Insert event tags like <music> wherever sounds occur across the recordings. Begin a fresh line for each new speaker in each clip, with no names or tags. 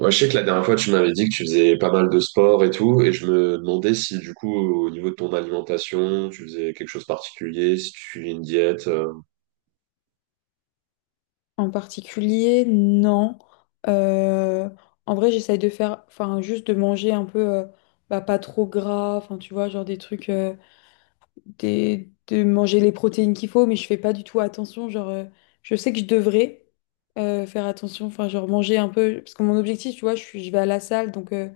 Ouais, je sais que la dernière fois, tu m'avais dit que tu faisais pas mal de sport et tout, et je me demandais si, du coup, au niveau de ton alimentation, tu faisais quelque chose de particulier, si tu suivais une diète.
En particulier, non. Euh, en vrai, j'essaye de faire, enfin, juste de manger un peu, bah, pas trop gras, enfin, tu vois, genre des trucs, de manger les protéines qu'il faut, mais je fais pas du tout attention. Genre, je sais que je devrais faire attention, enfin, genre manger un peu, parce que mon objectif, tu vois, je vais à la salle. Donc,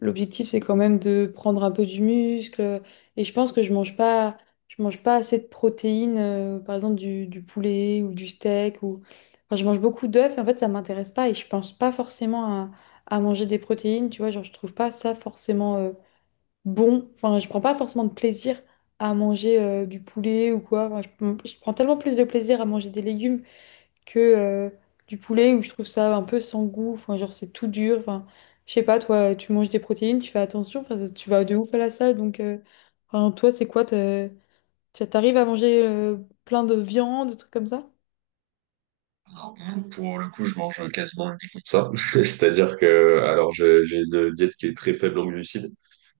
l'objectif, c'est quand même de prendre un peu du muscle. Et je pense que je mange pas assez de protéines, par exemple du poulet ou du steak. Enfin, je mange beaucoup d'œufs. Et en fait, ça m'intéresse pas et je pense pas forcément à manger des protéines. Tu vois, genre, je trouve pas ça forcément bon. Enfin, je prends pas forcément de plaisir à manger du poulet ou quoi. Enfin, je prends tellement plus de plaisir à manger des légumes que du poulet, où je trouve ça un peu sans goût. Enfin, genre, c'est tout dur. Enfin, je sais pas, toi, tu manges des protéines, tu fais attention. Enfin, tu vas de ouf à la salle. Donc, enfin, toi, c'est quoi? T'arrives à manger plein de viande, de trucs comme ça?
Non, pour le coup, je mange quasiment uniquement ça. <laughs> C'est-à-dire que, alors, j'ai une diète qui est très faible en glucides.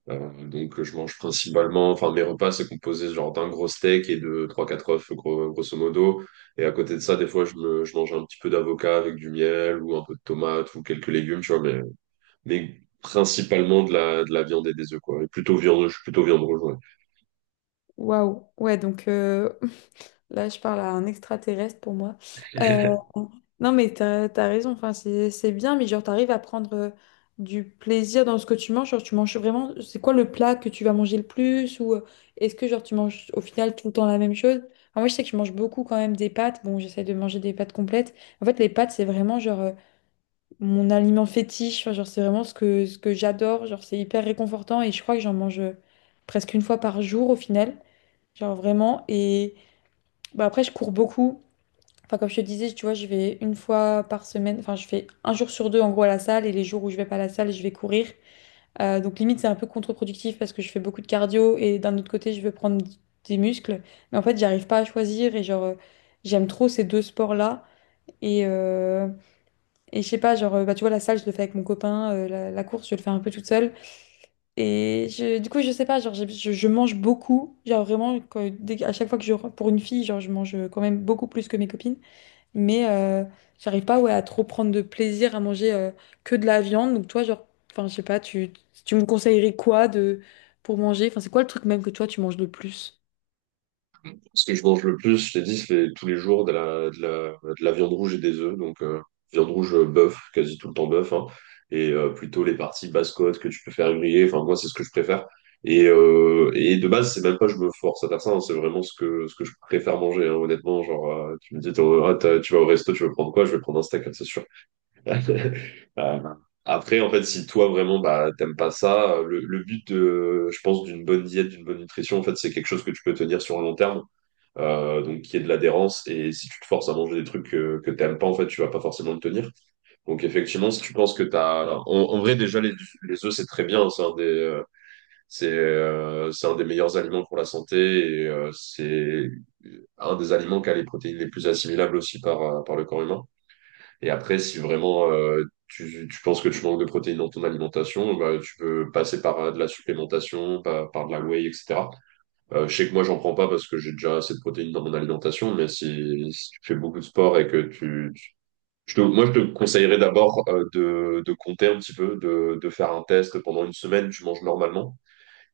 Donc, je mange principalement, enfin, mes repas, c'est composé genre d'un gros steak et de trois quatre œufs, grosso modo. Et à côté de ça, des fois, je mange un petit peu d'avocat avec du miel ou un peu de tomate ou quelques légumes, tu vois, mais principalement de la viande et des œufs, quoi. Et plutôt viande, je suis plutôt viande rouge, ouais.
Waouh. Ouais, donc, là, je parle à un extraterrestre pour moi. Euh,
<laughs>
<laughs> non, mais t'as raison. Enfin, c'est bien, mais genre, t'arrives à prendre du plaisir dans ce que tu manges. Genre, tu manges vraiment. C'est quoi le plat que tu vas manger le plus? Ou est-ce que, genre, tu manges au final tout le temps la même chose? Enfin, moi, je sais que je mange beaucoup quand même des pâtes. Bon, j'essaie de manger des pâtes complètes. En fait, les pâtes, c'est vraiment, genre, mon aliment fétiche. Enfin, genre, c'est vraiment ce que j'adore. Genre, c'est hyper réconfortant et je crois que j'en mange presque une fois par jour au final. Genre, vraiment. Et bah, après, je cours beaucoup. Enfin, comme je te disais, tu vois, je vais une fois par semaine, enfin, je fais un jour sur deux en gros à la salle, et les jours où je vais pas à la salle, je vais courir. Donc, limite, c'est un peu contre-productif parce que je fais beaucoup de cardio, et d'un autre côté, je veux prendre des muscles. Mais en fait, j'arrive pas à choisir et genre, j'aime trop ces deux sports-là. Et, euh, et je sais pas, genre, bah, tu vois, la salle, je le fais avec mon copain, la course, je le fais un peu toute seule. Et du coup, je sais pas, genre, je mange beaucoup. Genre, vraiment, à chaque fois que je, pour une fille, genre, je mange quand même beaucoup plus que mes copines. Mais j'arrive pas, ouais, à trop prendre de plaisir à manger que de la viande. Donc toi, genre, enfin, je sais pas, tu me conseillerais quoi pour manger? Enfin, c'est quoi le truc même que toi, tu manges le plus?
Ce que je mange le plus, je t'ai dit, c'est tous les jours de la viande rouge et des œufs. Donc, viande rouge, bœuf, quasi tout le temps bœuf, hein. Et plutôt les parties basse-côte que tu peux faire griller. Enfin, moi, c'est ce que je préfère. Et de base, c'est même pas je me force à faire ça, hein, c'est vraiment ce que je préfère manger, hein, honnêtement. Genre, tu me dis, t'as- tu vas au resto, tu veux prendre quoi? Je vais prendre un steak, hein, c'est sûr. <laughs> Euh, Après, en fait, si toi vraiment bah, t'aimes pas ça, le but, de, je pense, d'une bonne diète, d'une bonne nutrition, en fait, c'est quelque chose que tu peux tenir sur un long terme, donc qui est de l'adhérence. Et si tu te forces à manger des trucs que t'aimes pas, en fait, tu vas pas forcément le tenir. Donc, effectivement, si tu penses que t'as, en vrai, déjà les œufs, c'est très bien, hein. C'est, c'est un des meilleurs aliments pour la santé et c'est un des aliments qui a les protéines les plus assimilables aussi par, par le corps humain. Et après, si vraiment tu penses que tu manques de protéines dans ton alimentation, bah, tu peux passer par de la supplémentation, par de la whey, etc. Je sais que moi, j'en prends pas parce que j'ai déjà assez de protéines dans mon alimentation, mais si tu fais beaucoup de sport et que moi, je te conseillerais d'abord de compter un petit peu, de faire un test pendant une semaine, tu manges normalement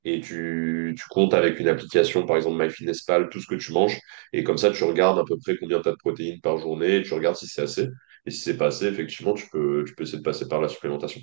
et tu comptes avec une application, par exemple MyFitnessPal, tout ce que tu manges. Et comme ça, tu regardes à peu près combien tu as de protéines par journée et tu regardes si c'est assez. Et si c'est pas assez, effectivement, tu peux essayer de passer par la supplémentation.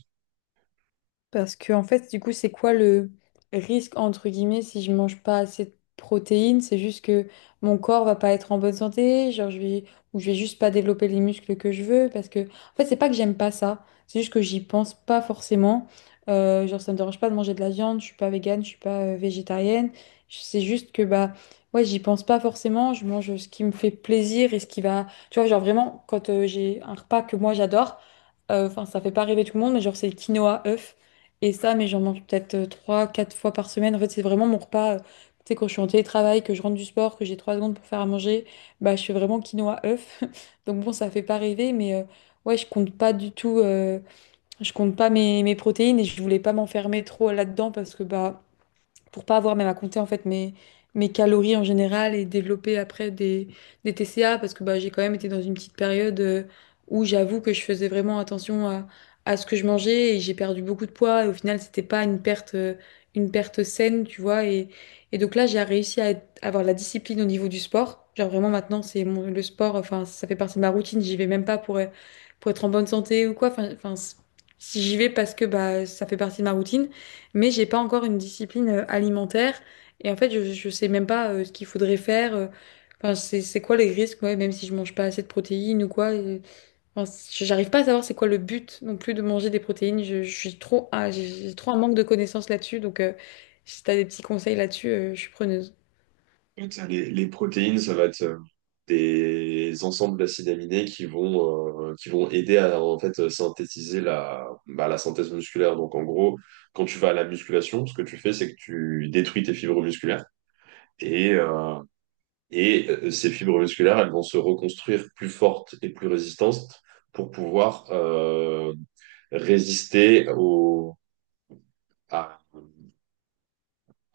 Parce que, en fait, du coup, c'est quoi le risque, entre guillemets, si je mange pas assez de protéines? C'est juste que mon corps va pas être en bonne santé, genre ou je vais juste pas développer les muscles que je veux. Parce que, en fait, c'est pas que j'aime pas ça, c'est juste que j'y pense pas forcément. Genre, ça me dérange pas de manger de la viande, je suis pas végane, je suis pas végétarienne. C'est juste que, bah, ouais, j'y pense pas forcément, je mange ce qui me fait plaisir et ce qui va. Tu vois, genre vraiment, quand j'ai un repas que moi j'adore, enfin, ça fait pas rêver tout le monde, mais genre, c'est le quinoa œuf. Et ça, mais j'en mange peut-être trois, quatre fois par semaine. En fait, c'est vraiment mon repas. Tu sais, quand je suis en télétravail, que je rentre du sport, que j'ai 3 secondes pour faire à manger, bah, je fais vraiment quinoa œuf. <laughs> Donc bon, ça fait pas rêver, mais ouais, je compte pas du tout. Je compte pas mes protéines, et je voulais pas m'enfermer trop là-dedans parce que bah, pour pas avoir même à compter en fait mes calories en général et développer après des TCA, parce que bah, j'ai quand même été dans une petite période où j'avoue que je faisais vraiment attention à ce que je mangeais, et j'ai perdu beaucoup de poids et au final c'était pas une perte une perte saine, tu vois, et donc là j'ai réussi à avoir la discipline au niveau du sport, genre vraiment maintenant c'est le sport, enfin ça fait partie de ma routine, j'y vais même pas pour, pour être en bonne santé ou quoi, enfin, si, j'y vais parce que bah ça fait partie de ma routine, mais j'ai pas encore une discipline alimentaire, et en fait je sais même pas ce qu'il faudrait faire, enfin c'est quoi les risques, ouais, même si je mange pas assez de protéines ou quoi, enfin, j'arrive pas à savoir c'est quoi le but non plus de manger des protéines. Je suis trop ah, J'ai trop un manque de connaissances là-dessus. Donc, si t'as des petits conseils là-dessus, je suis preneuse.
Les protéines, ça va être des ensembles d'acides aminés qui vont aider à en fait, synthétiser la synthèse musculaire. Donc en gros, quand tu vas à la musculation, ce que tu fais, c'est que tu détruis tes fibres musculaires. Et euh, Ces fibres musculaires, elles vont se reconstruire plus fortes et plus résistantes pour pouvoir résister à,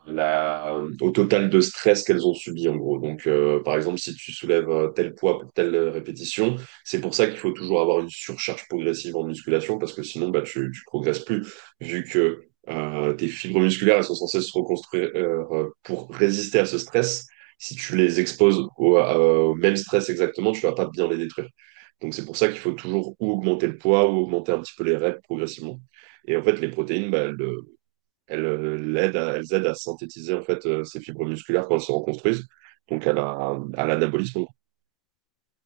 la, au total de stress qu'elles ont subi en gros. Donc, par exemple, si tu soulèves tel poids pour telle répétition, c'est pour ça qu'il faut toujours avoir une surcharge progressive en musculation parce que sinon, bah, tu progresses plus vu que tes fibres musculaires elles sont censées se reconstruire pour résister à ce stress. Si tu les exposes au même stress exactement, tu vas pas bien les détruire. Donc, c'est pour ça qu'il faut toujours ou augmenter le poids ou augmenter un petit peu les reps progressivement. Et en fait, les protéines, bah, elles aident à synthétiser en fait ces fibres musculaires quand elles se reconstruisent, donc à l'anabolisme.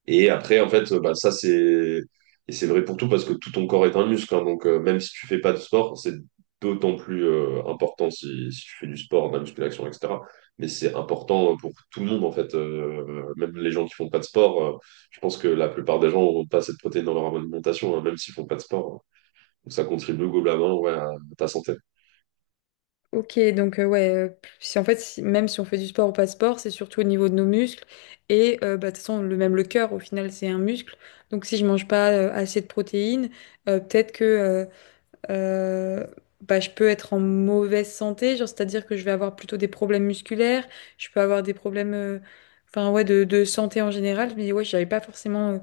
Et après, en fait, bah, ça c'est et c'est vrai pour tout parce que tout ton corps est un muscle, hein. Donc même si tu fais pas de sport, c'est d'autant plus important si tu fais du sport, de la musculation, etc. Mais c'est important pour tout le monde en fait, même les gens qui font pas de sport. Je pense que la plupart des gens ont pas assez de protéines dans leur alimentation, hein, même s'ils font pas de sport, hein. Donc ça contribue globalement ouais, à ta santé.
Ok, donc ouais, si en fait, même si on fait du sport ou pas de sport, c'est surtout au niveau de nos muscles, et bah, de toute façon, le même le cœur, au final, c'est un muscle. Donc si je mange pas assez de protéines, peut-être que euh, bah, je peux être en mauvaise santé, genre c'est-à-dire que je vais avoir plutôt des problèmes musculaires, je peux avoir des problèmes, enfin ouais, de santé en général. Je me dis, ouais, j'avais pas forcément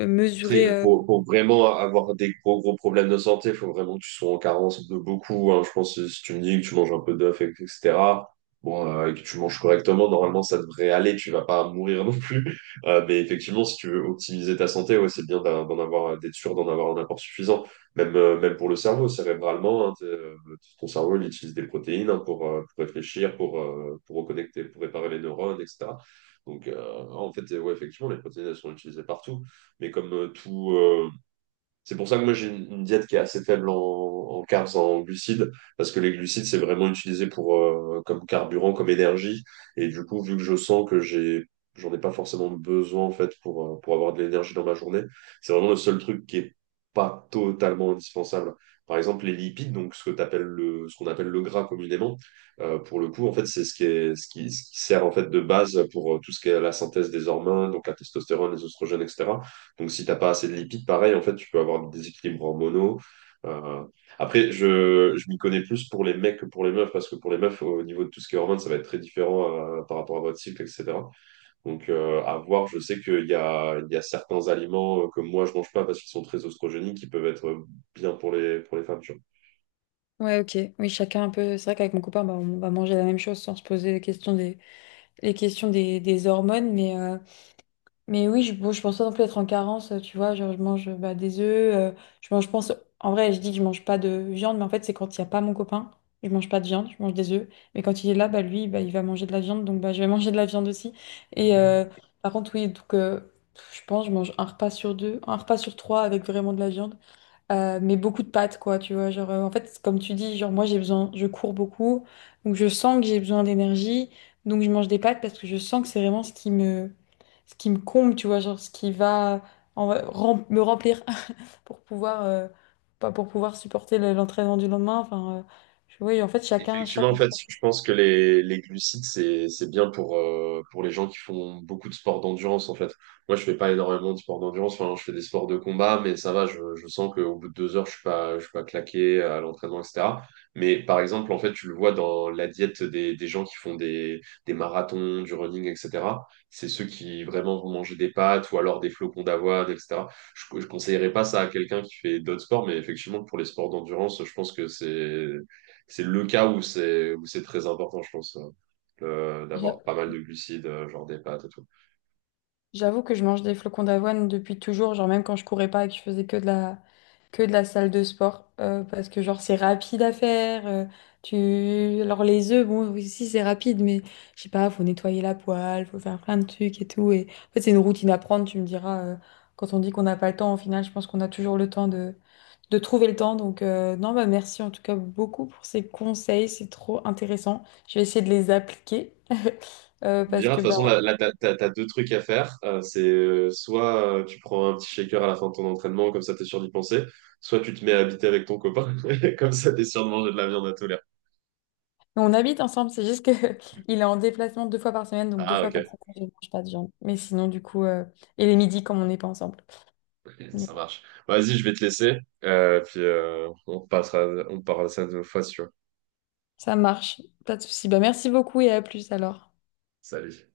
Après,
mesuré.
pour vraiment avoir des gros, gros problèmes de santé, il faut vraiment que tu sois en carence de beaucoup, hein. Je pense que si tu me dis que tu manges un peu d'œuf, etc., bon, et que tu manges correctement, normalement, ça devrait aller. Tu vas pas mourir non plus. Mais effectivement, si tu veux optimiser ta santé, ouais, c'est bien d'en avoir, d'être sûr d'en avoir un apport suffisant. Même, même pour le cerveau, cérébralement, hein, ton cerveau, il utilise des protéines hein, pour réfléchir, pour reconnecter, pour réparer les neurones, etc. Donc, en fait, ouais, effectivement, les protéines, elles sont utilisées partout. Mais comme c'est pour ça que moi j'ai une diète qui est assez faible en carbs, en glucides, parce que les glucides c'est vraiment utilisé pour comme carburant, comme énergie. Et du coup, vu que je sens que j'en ai pas forcément besoin en fait pour avoir de l'énergie dans ma journée, c'est vraiment le seul truc qui est pas totalement indispensable. Par exemple, les lipides, donc ce que t'appelles le, ce qu'on appelle le gras communément, pour le coup, en fait, c'est ce qui est, ce qui sert en fait de base pour tout ce qui est la synthèse des hormones, donc la testostérone, les oestrogènes, etc. Donc, si t'as pas assez de lipides, pareil, en fait, tu peux avoir des déséquilibres hormonaux. Euh, Après, je m'y connais plus pour les mecs que pour les meufs, parce que pour les meufs, au niveau de tout ce qui est hormones, ça va être très différent par rapport à votre cycle, etc. Donc, à voir, je sais qu'il y a certains aliments que moi, je mange pas parce qu'ils sont très oestrogéniques, qui peuvent être bien pour pour les femmes, tu vois.
Ouais, ok, oui, chacun un peu. C'est vrai qu'avec mon copain, bah, on va manger la même chose sans se poser la question des les questions des hormones, mais oui, bon, je pense pas non plus être en carence, tu vois, genre je mange, bah, des œufs, je mange, je pense, en vrai, je dis que je mange pas de viande, mais en fait, c'est quand il n'y a pas mon copain, je mange pas de viande, je mange des œufs, mais quand il est là, bah, lui, bah, il va manger de la viande, donc bah, je vais <laughs> manger de la viande aussi, et par contre, oui, donc, je pense, je mange un repas sur deux, un repas sur trois avec vraiment de la viande, mais beaucoup de pâtes, quoi, tu vois. Genre, en fait, comme tu dis, genre, moi, j'ai besoin, je cours beaucoup, donc je sens que j'ai besoin d'énergie, donc je mange des pâtes parce que je sens que c'est vraiment ce qui me, comble, tu vois, genre, ce qui va me remplir <laughs> pour pouvoir, pas pour pouvoir supporter l'entraînement du lendemain. Enfin, oui, en fait, chacun,
Effectivement,
chaque
en fait,
entraînement.
je pense que les glucides, c'est bien pour les gens qui font beaucoup de sports d'endurance, en fait. Moi, je fais pas énormément de sports d'endurance, enfin, je fais des sports de combat, mais ça va, je sens qu'au bout de 2 heures, je suis pas claqué à l'entraînement, etc. Mais par exemple, en fait, tu le vois dans la diète des gens qui font des marathons, du running, etc. C'est ceux qui vraiment vont manger des pâtes ou alors des flocons d'avoine, etc. Je conseillerais pas ça à quelqu'un qui fait d'autres sports, mais effectivement, pour les sports d'endurance, je pense que c'est le cas où c'est très important, je pense, d'avoir pas mal de glucides, genre des pâtes et tout.
J'avoue que je mange des flocons d'avoine depuis toujours, genre même quand je courais pas et que je faisais que que de la salle de sport, parce que genre c'est rapide à faire. Alors les œufs, bon, aussi c'est rapide, mais je sais pas, faut nettoyer la poêle, faut faire plein de trucs et tout. En fait c'est une routine à prendre, tu me diras, quand on dit qu'on n'a pas le temps, au final je pense qu'on a toujours le temps de trouver le temps. Donc non, bah merci en tout cas beaucoup pour ces conseils, c'est trop intéressant. Je vais essayer de les appliquer. <laughs> Euh,
Je
parce
dirais, de
que
toute
bah,
façon, t'as deux trucs à faire. C'est soit tu prends un petit shaker à la fin de ton entraînement, comme ça t'es sûr d'y penser, soit tu te mets à habiter avec ton copain, <laughs> comme ça t'es sûr de manger de la viande à tous les repas.
On habite ensemble, c'est juste que <laughs> il est en déplacement 2 fois par semaine, donc deux
Ah,
fois par
ok,
semaine, je ne mange pas de viande. Mais sinon, du coup, et les midis, comme on n'est pas ensemble.
<laughs>
Mais
ça
bon,
marche. Vas-y, je vais te laisser, puis on passera, on parlera ça une autre fois, si tu veux.
ça marche, pas de souci. Bah, merci beaucoup, et à plus alors.
Salut.